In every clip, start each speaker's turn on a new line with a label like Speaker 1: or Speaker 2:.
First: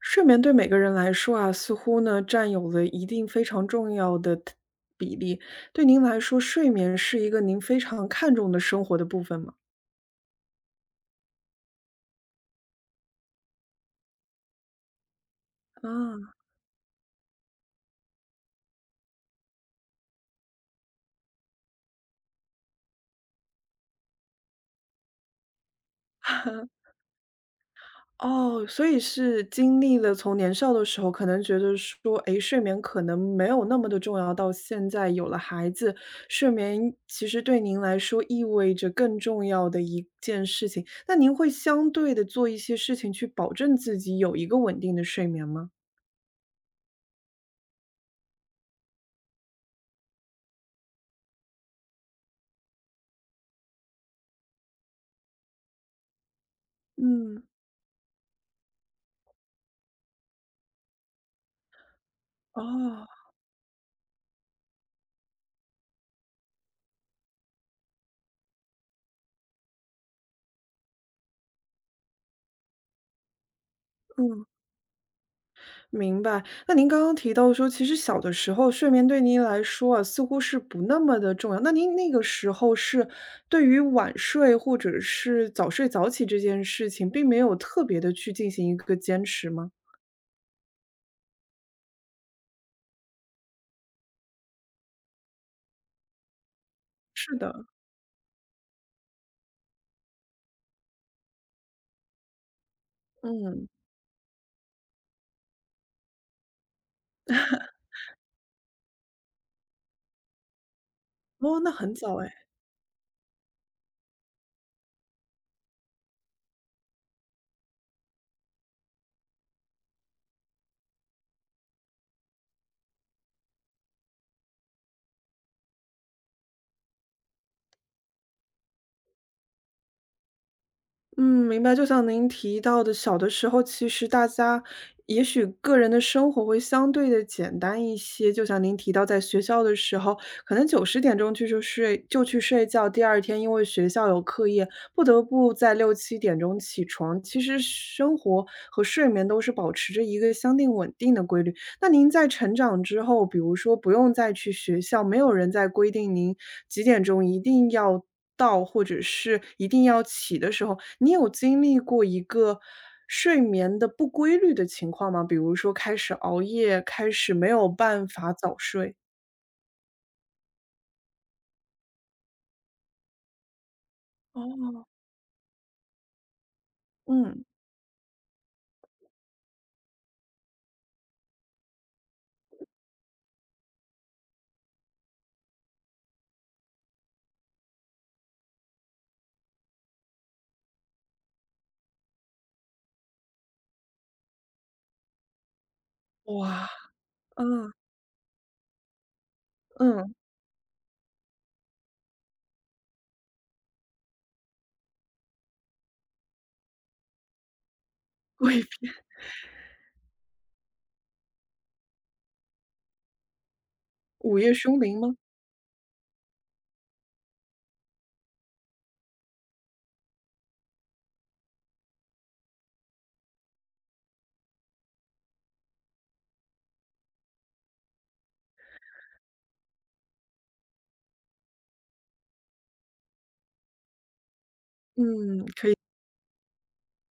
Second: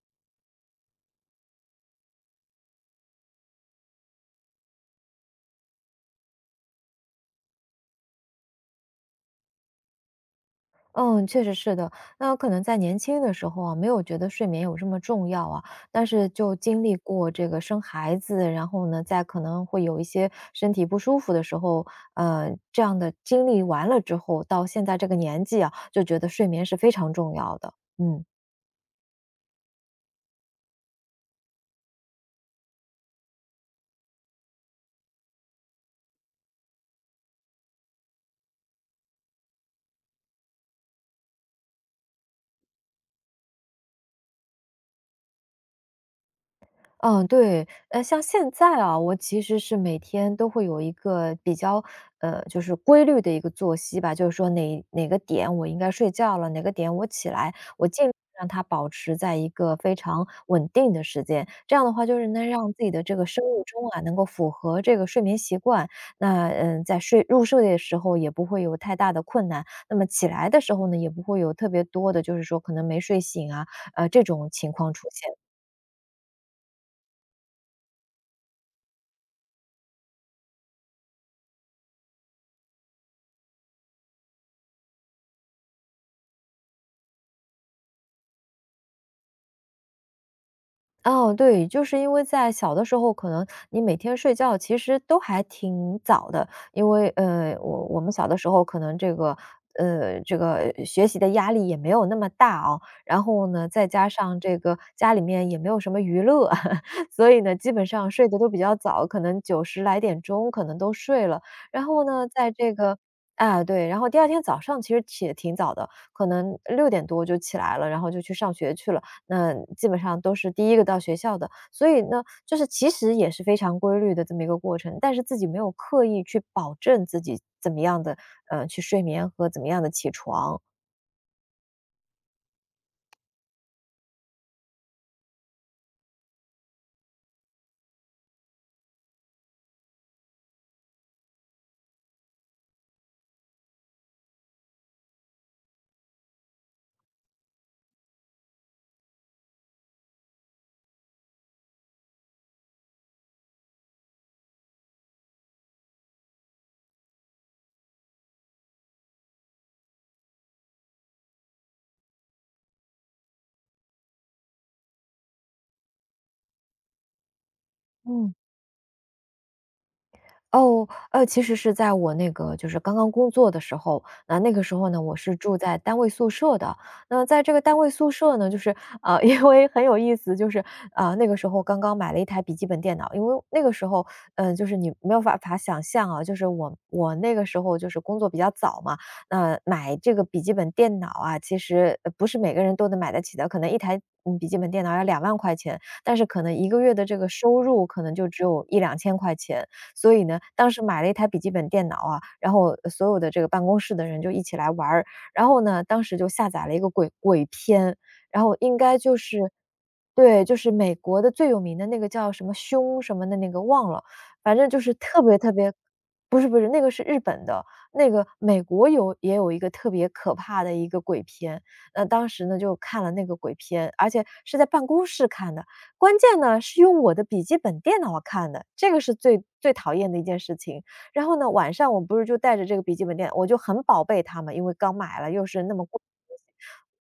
Speaker 1: 睡眠对每个人来说啊，似乎呢占有了一定非常重要的 比例。对您来说，睡眠是一个您非常看重的生活的部分吗？
Speaker 2: 嗯，确实是的。那可能在年轻的时候啊，没有觉得睡眠有这么重要啊，
Speaker 1: 啊，
Speaker 2: 但是就经历过这个生孩子，然后呢，在可能会有一些身体不舒服的时候，这样的经历完了之后，到现在这个年纪啊，就觉得睡眠是非 常重要的。嗯。
Speaker 1: 哦，所以是经历了从年少的时候，可能觉得说，诶，睡眠可能没有那么的重要，到现在有了孩子，睡眠其实对您来说意味着更重要的一件事情。那您会相对的做一些事情去保证自己有一个稳定的睡眠吗？
Speaker 2: 嗯，对，像现在啊，我其实是每天都会有一个比较，就是规律的一个作息吧，就是说哪个点我应该睡觉了，哪个点我起
Speaker 1: 嗯。
Speaker 2: 来，我尽量让它保持在一个非常稳定的时间。这样的话，就是能让自己的
Speaker 1: 哦，
Speaker 2: 这个生物钟啊，能够符合这个睡眠习惯。那在入睡的时候也不会有太大的困难，那么起来的时候呢，也不会有特别多的，就是说可能没睡醒啊，这
Speaker 1: 嗯，
Speaker 2: 种情况出现。
Speaker 1: 明白。那您刚刚提到说，其实小的时候睡眠对您来说啊，似乎是不那么的重要。那您那个时候是对于晚睡或者是早睡早起这件事情，并没有特别的去进行一个坚持吗？
Speaker 2: 哦，对，就是因为在小的时候，可能你每天睡觉其实都还挺早的，因为
Speaker 1: 是的，
Speaker 2: 我们小的时候可能这个学习的压力也没有那么大哦，然后呢，
Speaker 1: 嗯，
Speaker 2: 再加上这个家里面也没有什么娱乐，所以呢，基本上睡得都比较早，可能九十来点钟可能都睡了，
Speaker 1: 哦，那
Speaker 2: 然
Speaker 1: 很
Speaker 2: 后
Speaker 1: 早
Speaker 2: 呢，
Speaker 1: 哎。
Speaker 2: 在这个。啊，对，然后第二天早上其实起得挺早的，可能6点多就起来了，然后就去上学去了。那基本上都是第一个到学校的。所以呢，就是其实也是非常规律的这么一个过程，但是自己没有刻意去保证自己怎么样的，去睡眠和怎么样的起床。
Speaker 1: 嗯，明白。就像您提到的，小的时候其实大家也许个人的生活会相对的简单一些。就像您提到，在学校的时候，可能9、10点钟去就睡就去睡觉，第二天因为学校有课业，不得不在6、7点钟起床。其实生活和睡眠都是保持着一个相对稳定的规律。那您在成长之后，比如说不用再去学校，没有人再规定您几点钟一定要到，或者是一定要起的时候，你有经历过一个睡眠的不规律的情况吗？比如说开始熬夜，开始没有办法
Speaker 2: 嗯。
Speaker 1: 早睡。
Speaker 2: 哦，其实是在我那个就是刚刚工作的时候，那个
Speaker 1: 哦，
Speaker 2: 时候呢，我是住在单位宿舍的。那在
Speaker 1: 嗯，
Speaker 2: 这个单位宿舍呢，就是啊，因为很有意思，就是啊，那个时候刚刚买了一台笔记本电脑，因为那个时候，就是你没有办法想象啊，就是我那个时候就是工作比较早嘛，那、买这个笔记本电脑啊，其实不是每个人都能买得起的，可能一台。嗯，笔记本电脑要2万块钱，但是可能
Speaker 1: 哇，
Speaker 2: 一个月的这个收
Speaker 1: 嗯
Speaker 2: 入可能就只有一两千块钱，所
Speaker 1: 嗯，
Speaker 2: 以呢，当时买了一台笔记本电脑啊，然后所有的这个办公室的人就一起来玩儿。然后呢，当时就下载了一个鬼片，然后
Speaker 1: 贵
Speaker 2: 应
Speaker 1: 必
Speaker 2: 该就是对，就是美国的最有名的那个叫什么凶什么的那个忘了，
Speaker 1: 午夜
Speaker 2: 反正就
Speaker 1: 凶
Speaker 2: 是
Speaker 1: 铃吗？
Speaker 2: 特别特别不是不是，那个是日本的，那个美国也有一个特别可怕的一个鬼片。那当时呢，就看了那个鬼片，而且是在办公室看的。关键呢，是用我的笔记本电脑看的，这个是最最讨厌的一件事情。然后呢，晚上我不是就带着这个笔记本电脑我就很宝贝它嘛，因为刚买了，又是那么贵的东西。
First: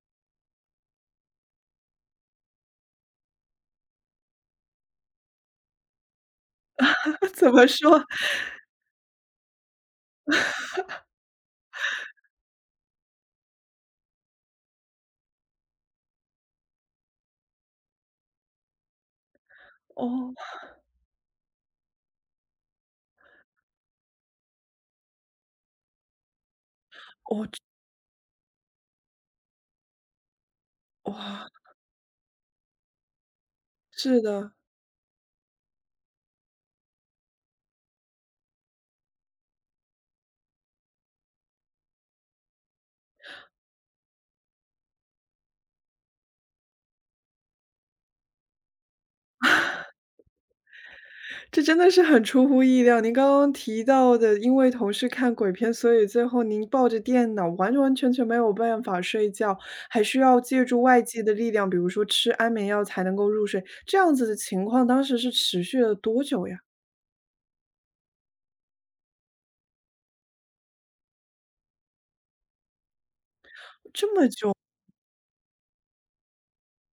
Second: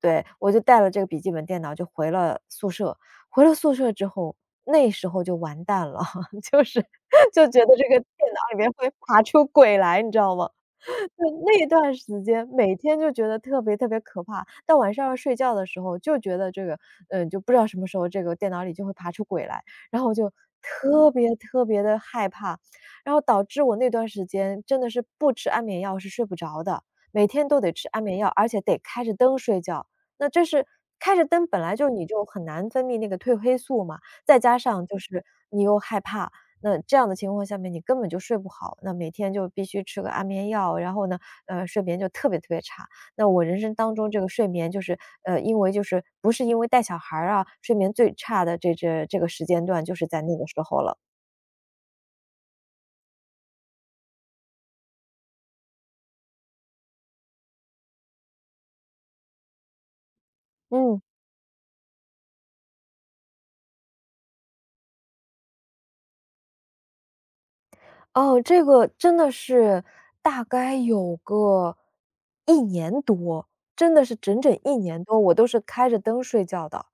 Speaker 2: 对，我就带了这个笔记本电脑就回了宿舍，回了宿舍之后，那时候就完蛋了，就是 就
Speaker 1: 怎
Speaker 2: 觉
Speaker 1: 么
Speaker 2: 得这个
Speaker 1: 说？
Speaker 2: 电脑里面会爬出鬼来，你知道吗？就那段时间每天就觉得特别特别可怕，到晚上要睡觉的时候就觉得这个就不知道什么时候这个电脑里就会爬出鬼来，然后我就
Speaker 1: 哦，
Speaker 2: 特别特别的害怕，然后导致我那段时间真的是不吃安眠药是睡不着的，每天都得吃安眠药，而且得开着灯睡觉。那这是开着灯
Speaker 1: 哇，
Speaker 2: 本来就你就很难分泌那个褪黑素嘛，
Speaker 1: 是
Speaker 2: 再
Speaker 1: 的。
Speaker 2: 加上就是你又害怕，那这样的情况下面你根本就睡不好，那每天就必须吃个安眠药，然后呢，睡眠就特别特别差。那我人生当中这个睡眠就是，因为就是不是因为带小孩儿啊，睡眠最差的这个时间段就是在那个时候了。
Speaker 1: 这真的是很出乎意料。您刚刚提到的，因为同事看鬼片，所以最后您抱着电脑，完完全全没有办法睡觉，还需要借助
Speaker 2: 嗯，
Speaker 1: 外界的力量，比如说吃安眠药才能够入睡。这样子的情况，当时是持续了多久呀？
Speaker 2: 哦，这个真的是大概有个一年多，真的是整整一年多，我都是开着灯睡觉的。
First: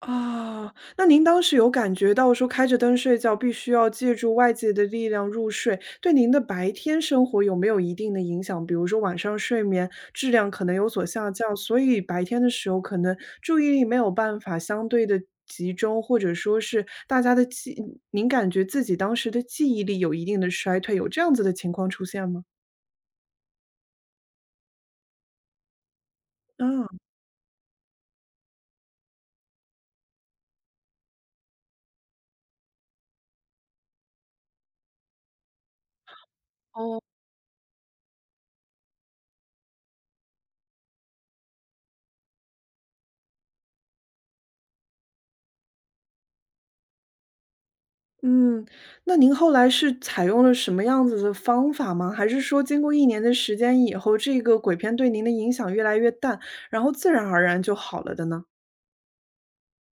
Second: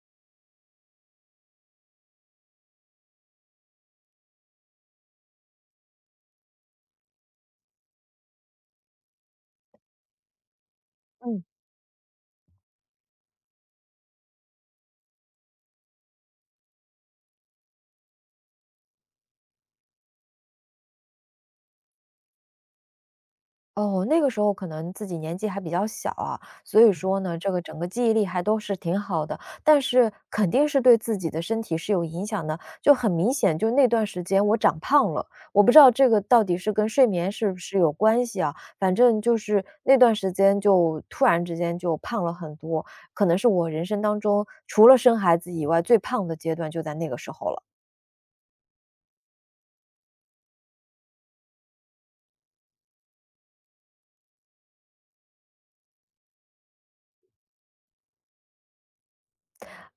Speaker 1: 啊，那您当时有感觉到说开着灯睡觉，必须要借助外界的力量入睡，对您的白天生活有没有一定的影响？比如说晚上睡眠质量可能有所下
Speaker 2: 嗯。
Speaker 1: 降，所以白天的时候可能注意力没有办法相对的集中，或者说是大家的记，您感觉自己当时的记忆力有一定的衰退，有这样子的情况出现吗？
Speaker 2: 哦，那个时候可能自己年纪还比较小啊，所以说呢，这个整个记忆力还都是挺好的，但是肯定是对自己的身体是有影响的。就很明显，就那段时间我长胖了，我不知道这个到底是跟
Speaker 1: 啊，
Speaker 2: 睡眠是不是有关系啊？反正就是那段时间就突然之间就胖了很多，可能是我人生当中除了生孩子以外最胖的阶段就在那个时候了。
Speaker 1: 嗯，那您后来是采用了什么样子的方法吗？还是说经过一年的时间以后，这个鬼片对您的影响越来越淡，然后自然而然就好了的呢？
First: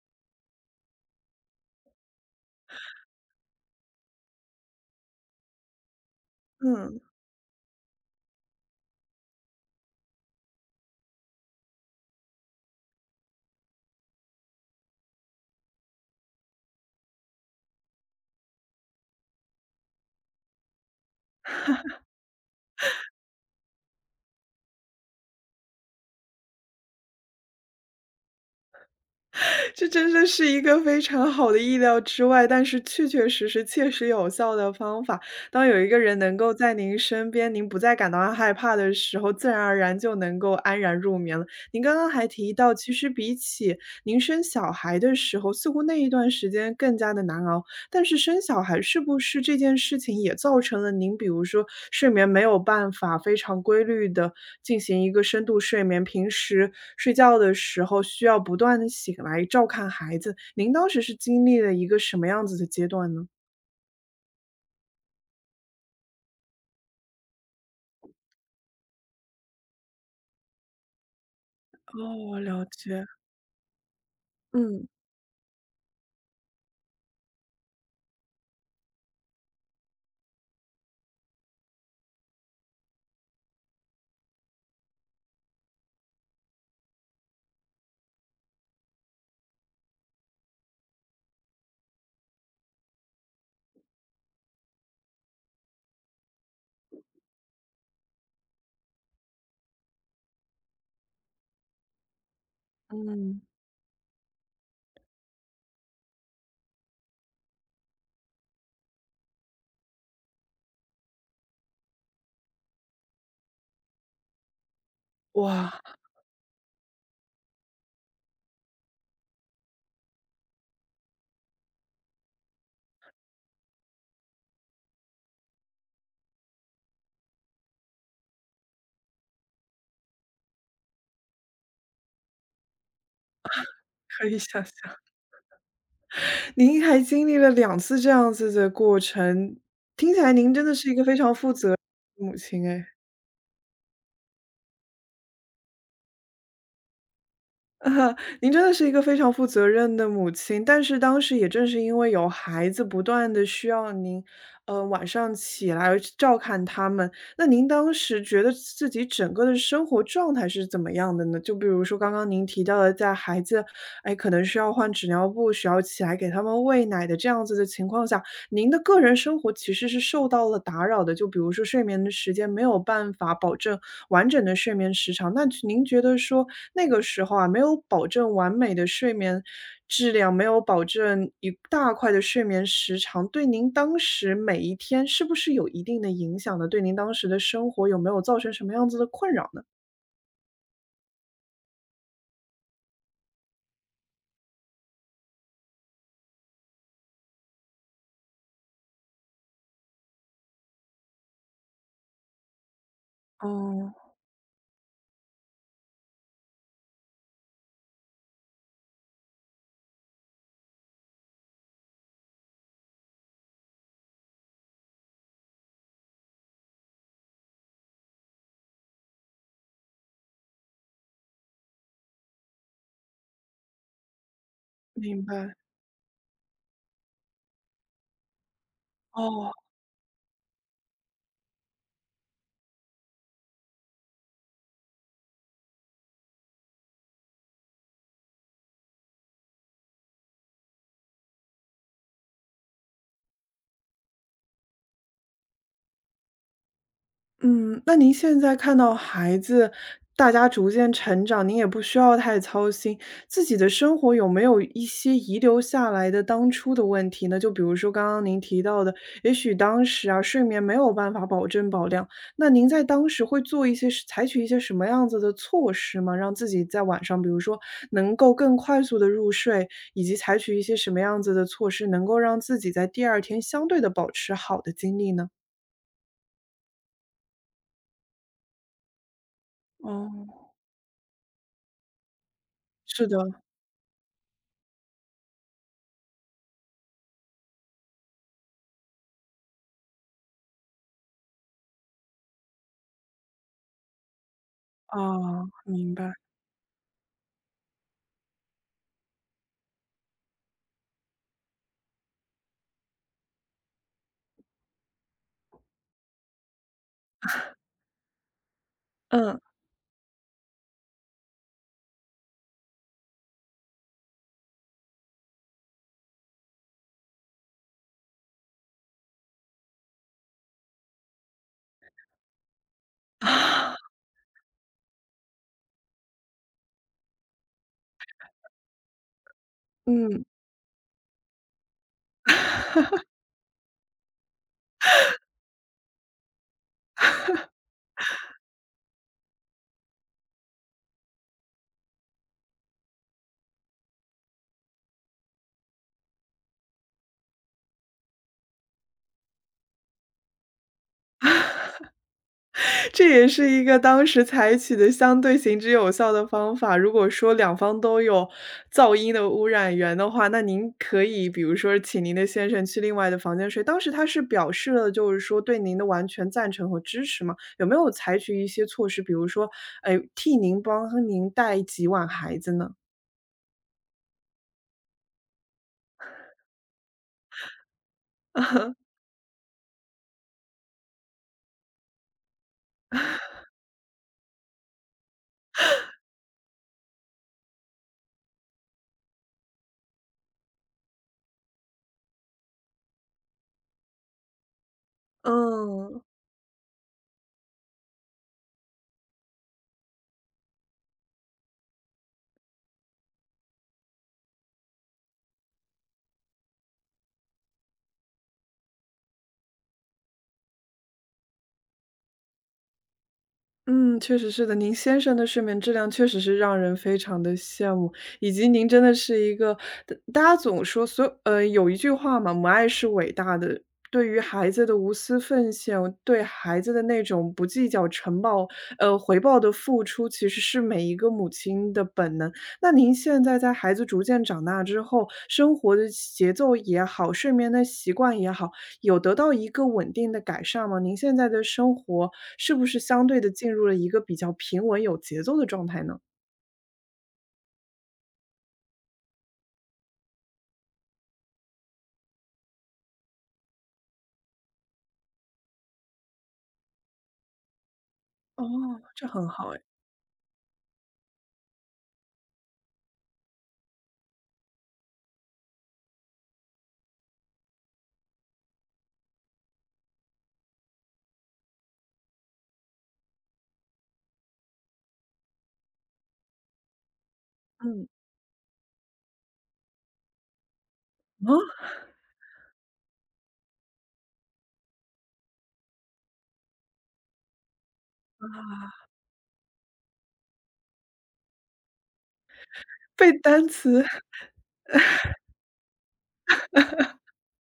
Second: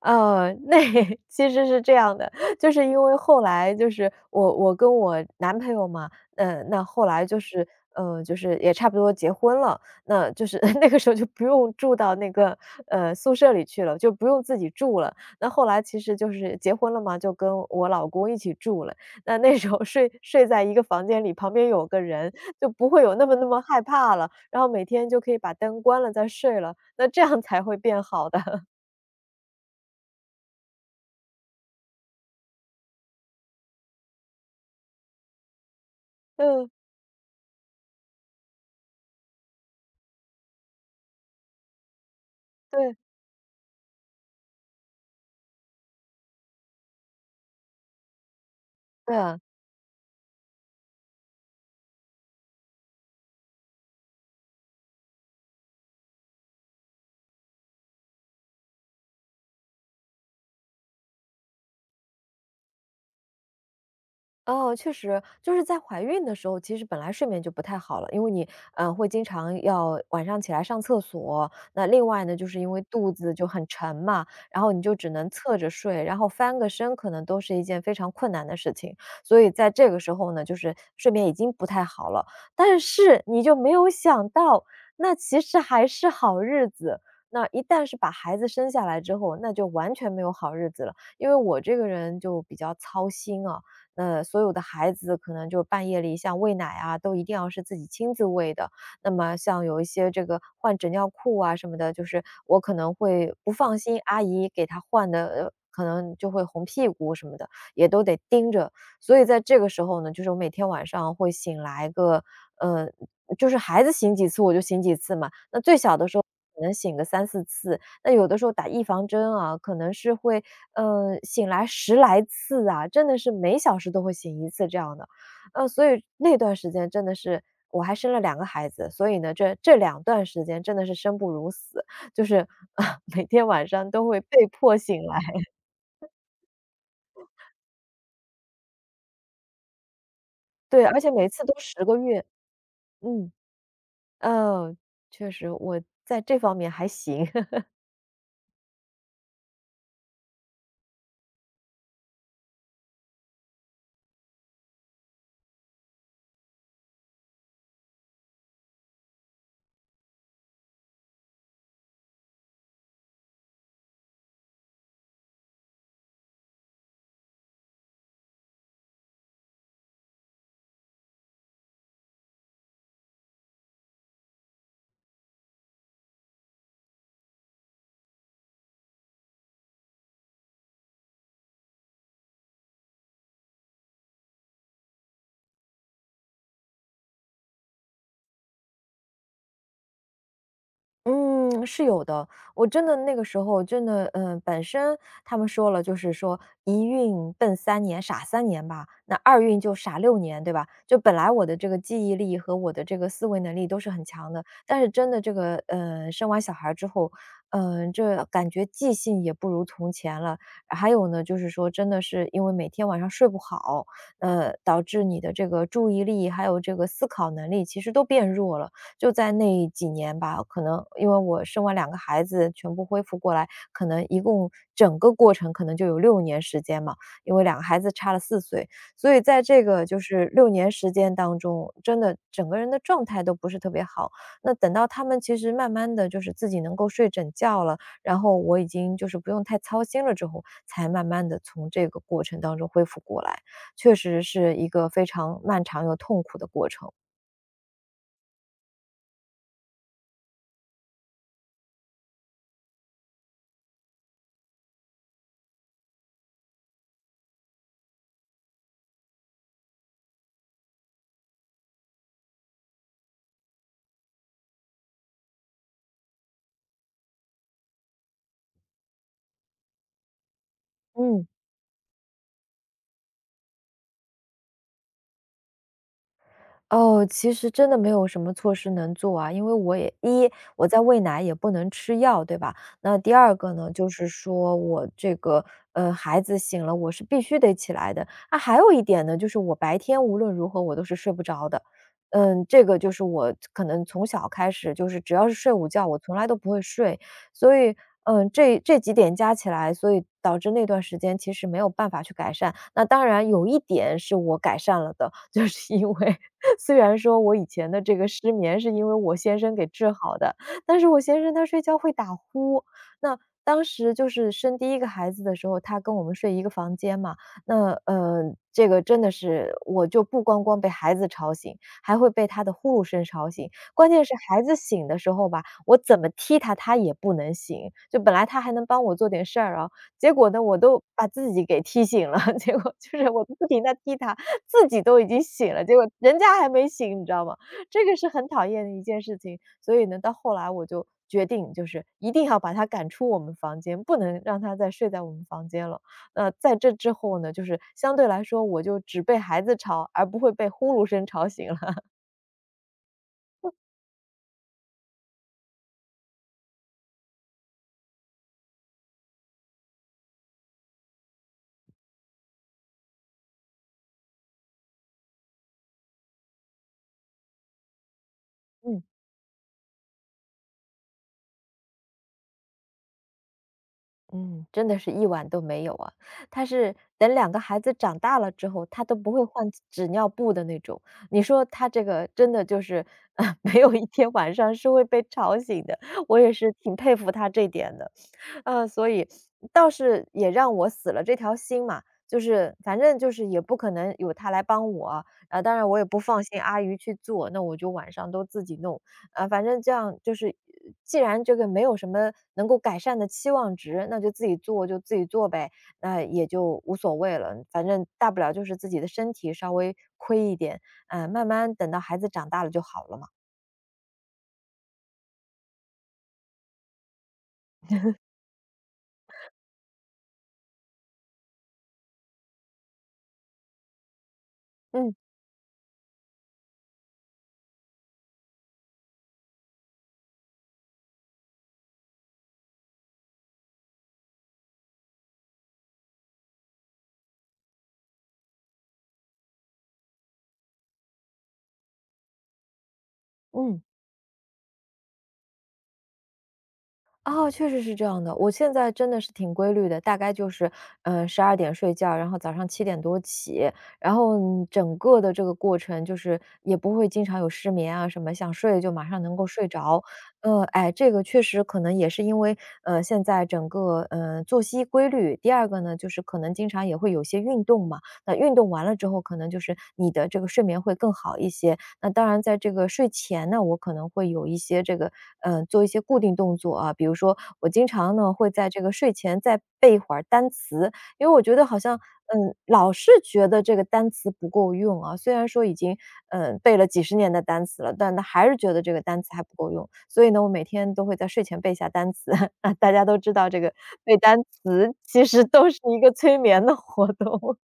Speaker 2: 那 其实是这样的，就是因为后来就是我跟我男朋友嘛，那
Speaker 1: 嗯，
Speaker 2: 后来就是，就是也差不多结婚了，那就是 那个时候就不用住到那个宿舍里去了，就不用自己住了。那后来其实就是结婚了嘛，就跟我老公一起住了。那那时候睡在一个房间里，旁边有个人，就不会有那么那么害怕了。然后每天就可以把灯关了再睡了，那这样才会变好的。
Speaker 1: 这真的是一个非常好的意料之外，但是确确实实、切实有效的方法。当有一个人能够
Speaker 2: 嗯，
Speaker 1: 在您身边，您不再感到害怕的时候，自然而然就能够安然入眠了。您刚刚还提到，其
Speaker 2: 对。
Speaker 1: 实比起您生小孩的时候，似乎那一段时间更加的难熬。但是生小孩是
Speaker 2: 对
Speaker 1: 不
Speaker 2: 啊，
Speaker 1: 是这件事情也造成了您，比如说睡眠没有办法非常规律的进行一个深度睡眠，平时睡觉的时候需要不断的醒来照看孩子，您当时是经历了一个什么样子的阶段呢？
Speaker 2: 哦，确实，就是在怀孕的时候，其实本来睡眠就不太好了，因为你，会经常要晚上起来上厕所。那另外呢，
Speaker 1: 哦，
Speaker 2: 就是
Speaker 1: 了
Speaker 2: 因为
Speaker 1: 解，
Speaker 2: 肚子就很沉嘛，然后你
Speaker 1: 嗯。
Speaker 2: 就只能侧着睡，然后翻个身可能都是一件非常困难的事情。所以在这个时候呢，就是睡眠已经不太好了，但是你就没有想到，那其实还是好日子。那一旦是把孩子生下来之后，那就完全没有好日子了。因为我这个人就比较操心啊，所有的孩子可能就半夜里像喂奶啊，都一定要是自己亲自喂的。那么像有一些这个换纸尿裤啊什么的，就是我可能会
Speaker 1: 嗯，
Speaker 2: 不放心阿姨给他换的，可能就会红屁股什么的，也都得盯着。所以在这个时候呢，就是我每天晚上会醒来个，呃，就是孩子醒几次我就醒几次嘛。那最
Speaker 1: 哇，
Speaker 2: 小的时候可能醒个三四次，那有的时候打预防针啊，可能是会，醒来十来次啊，真的是每小时都会醒一次这样的。所以那段时间真的是我还生了两个孩子，所以呢，这两段时间真的是生不如死，就是 呃每天晚上都会
Speaker 1: 可以
Speaker 2: 被
Speaker 1: 想象，
Speaker 2: 迫醒来。
Speaker 1: 您还经历了两次这样子的过程，听起来您真的
Speaker 2: 对，
Speaker 1: 是一
Speaker 2: 而
Speaker 1: 个
Speaker 2: 且
Speaker 1: 非
Speaker 2: 每
Speaker 1: 常
Speaker 2: 次
Speaker 1: 负
Speaker 2: 都
Speaker 1: 责任
Speaker 2: 10个月。
Speaker 1: 的母亲哎。
Speaker 2: 嗯，呃，确实我在这方面还行。
Speaker 1: 啊您真的是一个非常负责任的母亲，但是当时也正是因为有孩子不断的需要您，晚上起来照看他们，那您当时觉得自己整个的生活状态是怎么样的呢？就比如说刚刚您提到的在孩子，哎，可能需要换纸尿布，需要起来给他们喂奶的这样子的情况下，您的个人生活其实是受到了打扰的，就比如说睡眠的时间没有办法保证完整的睡眠时长，那您觉得说那个时候啊，没有保证完美的睡眠质量，没有保证一大块的睡眠时长，对您当时每一天是不是有一定的影响呢？对您当时的生活有没有造成什么样子的困扰呢？
Speaker 2: 嗯，是有的。我真的那个时候真的，本身他们说了，就是说一孕笨三年，傻三年吧，那二孕就傻六年，对吧？就本来我的这个记忆力和我的这个思维能力都是很
Speaker 1: 哦。
Speaker 2: 强的，但是真的这个，生完小孩之后，这感觉记性也不如从前了。还有呢，就是说真的是因为每天晚上睡不好，导致你的这个注意力还有这个思考能力其实都变弱了。就在那几年吧，可能因为我生完两个孩子全部恢复过来，可能一共整个
Speaker 1: 明
Speaker 2: 过程
Speaker 1: 白，
Speaker 2: 可能就有六年时间嘛，因为两个孩子差了4岁。所以在
Speaker 1: 哦。
Speaker 2: 这个就是六年时间当中，真的整个人的状态都不是特别好。那等到他们其实慢慢的就是自己能够睡整觉了，然后我已经就是不用太操心了之后，才慢慢的从这个过程当中恢复过来，确实是一个非常漫长又痛苦的过程。
Speaker 1: 嗯，那您现在看到孩子，大家逐渐成长，您也不需要太操心自己的生活有没有一些遗留下来的当初的问题呢？就比如说刚刚您提到的，也许当时啊，睡眠没有办法保证保量，那您在当时会做一些是采取一些什么样子的措施吗？让自己在晚上，比如说能够更快速的入睡，以及采取一些什么样
Speaker 2: 嗯。
Speaker 1: 子的措施，能够让自己在第二天相对的保持好的精力呢？
Speaker 2: 哦，其实真的没有什么措施能做啊，因为
Speaker 1: 哦，
Speaker 2: 我在喂奶也不能吃药，对吧？那
Speaker 1: 是
Speaker 2: 第二
Speaker 1: 的。
Speaker 2: 个呢，就是说我这个孩子醒了，我是必须得起来的。那、还有一点呢，就是我白天无论如何我都是睡不着的。嗯，这个就是我可能从小开始就是只要是
Speaker 1: 哦，
Speaker 2: 睡午觉，
Speaker 1: 明
Speaker 2: 我从
Speaker 1: 白。
Speaker 2: 来都不会睡，所以。嗯，这几点加起来，所以导致那段时间其实没有办法去改善。那当然有一点是我改善了的，就是因为 虽然说我以前的这个失眠是因为我先
Speaker 1: 嗯。
Speaker 2: 生给治好的，但是我先生他睡觉会打呼。那当时就是生第1个孩子的时候，他跟我们睡一个房间嘛，那，这个真的是我就不光光被孩子吵醒，还会被他的呼噜声 吵醒。
Speaker 1: 啊，
Speaker 2: 关键是孩子醒的时候吧，我怎么踢他，他也不能醒。就本来他还能帮我做点事儿啊，结
Speaker 1: 嗯。
Speaker 2: 果呢，我都把自己给踢醒了，结果就是我不停地踢他，自己都已经醒了，结果人家还没醒，你知道吗？这个是很讨厌的一件事情。所以呢，到后来我就决定，就是一定要把他赶出我们房间，不能让他再睡在我们房间了。那在这之后呢，就是相对来说，我就只被孩子吵，而不会被呼噜声吵醒了。
Speaker 1: 这也是一个当时采取的相对行之有效的方法。如果说两方都有噪音的污染源的话，那您可以比如说请您的先生去另外的房间睡。当时他是表示了就是说对您的完全赞成和支持吗？有没有采取一些
Speaker 2: 嗯。
Speaker 1: 措施，比如说，哎，替您帮您带几晚孩子呢？
Speaker 2: 嗯，真的是一晚都没有啊。他是等两个孩子长大了之后，他都 不会换纸尿布的那种。你说他这个真的就是，没有一天晚上是会被吵醒的，我也是挺佩服他这点的。嗯，所以倒是也让我死了这条心嘛，就是反正就是也不可能有他来帮我，当然我也不
Speaker 1: 嗯。
Speaker 2: 放心阿姨去做，那我就晚上都自己弄，反正这样就是既然这个没有什么能够改善的期望值，那就自己做就自己做呗，那也就无所谓了，反正大不了就是自己的身体稍微亏一点，嗯，慢慢等到孩子长大了就好了嘛。
Speaker 1: 嗯，确实是的。您先生的睡眠质量确实是让人非常的羡慕，以及您真的是一个大大家总说所有有一句话嘛，母爱是伟大的。对于孩子的无
Speaker 2: 嗯。
Speaker 1: 私奉献，对孩子的那种不计较承报回报的付出，其实是每一个母亲的本能。那您现在在孩子逐渐长大之后，生活的节奏也好，睡眠的习惯也好，有得到一个稳定的改善吗？您现在的生活是不是相对的进
Speaker 2: 嗯。
Speaker 1: 入了一个比较平稳、有节奏的状态呢？
Speaker 2: 哦，确实是这样的。我现在真的是挺规律的，大概就是，嗯，12点睡觉，然后早上7点多起，然后嗯整个的这个过程就是也不会经常有失眠啊什么，想
Speaker 1: 哦，
Speaker 2: 睡就马上
Speaker 1: 这
Speaker 2: 能够
Speaker 1: 很
Speaker 2: 睡
Speaker 1: 好哎，
Speaker 2: 着。哎，这个确实可能也是因为，现在整个作息规律。第二个呢，就是可能经常也会有些运动嘛，那运动完了之后，可能就是你的这个睡眠会更好一些。那当然在这个睡前呢，我可能会有一些这个，嗯，做一些固定动作啊，比如说我经
Speaker 1: 嗯，
Speaker 2: 常呢，会在这个睡前再背一会儿单词，因为我觉得好
Speaker 1: 啊
Speaker 2: 像，嗯，老是觉得这个单词不够用啊，虽然说已经，嗯，背了几十年的单词了，但还是觉得这
Speaker 1: 啊。
Speaker 2: 个单词还不够用。所以呢，我每天都会在睡前背一下单词，啊，大家都知
Speaker 1: 背
Speaker 2: 道这
Speaker 1: 单
Speaker 2: 个
Speaker 1: 词？
Speaker 2: 背单词其实都是一个催眠的活动。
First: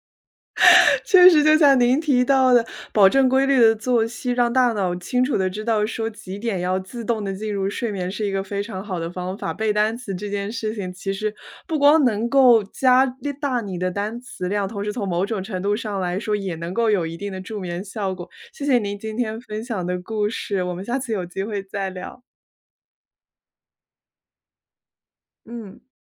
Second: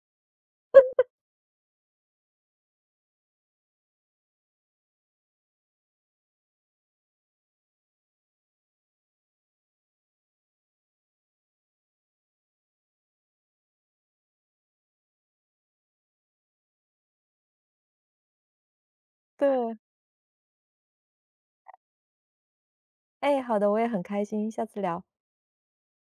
Speaker 1: 确实，就像您提到的，保证规律的作息，让大脑清楚的知道说几点要自动的进入睡眠，是一个非常好的方法。背单词这件事情，其实不光能够加大你的单词量，同时从某种程度上来说，也能够有一定的助眠效果。谢谢您今天分
Speaker 2: 对，
Speaker 1: 享的故事，我们下次有机会再聊。
Speaker 2: 哎，好的，我也很开心，下次聊。
Speaker 1: 嗯。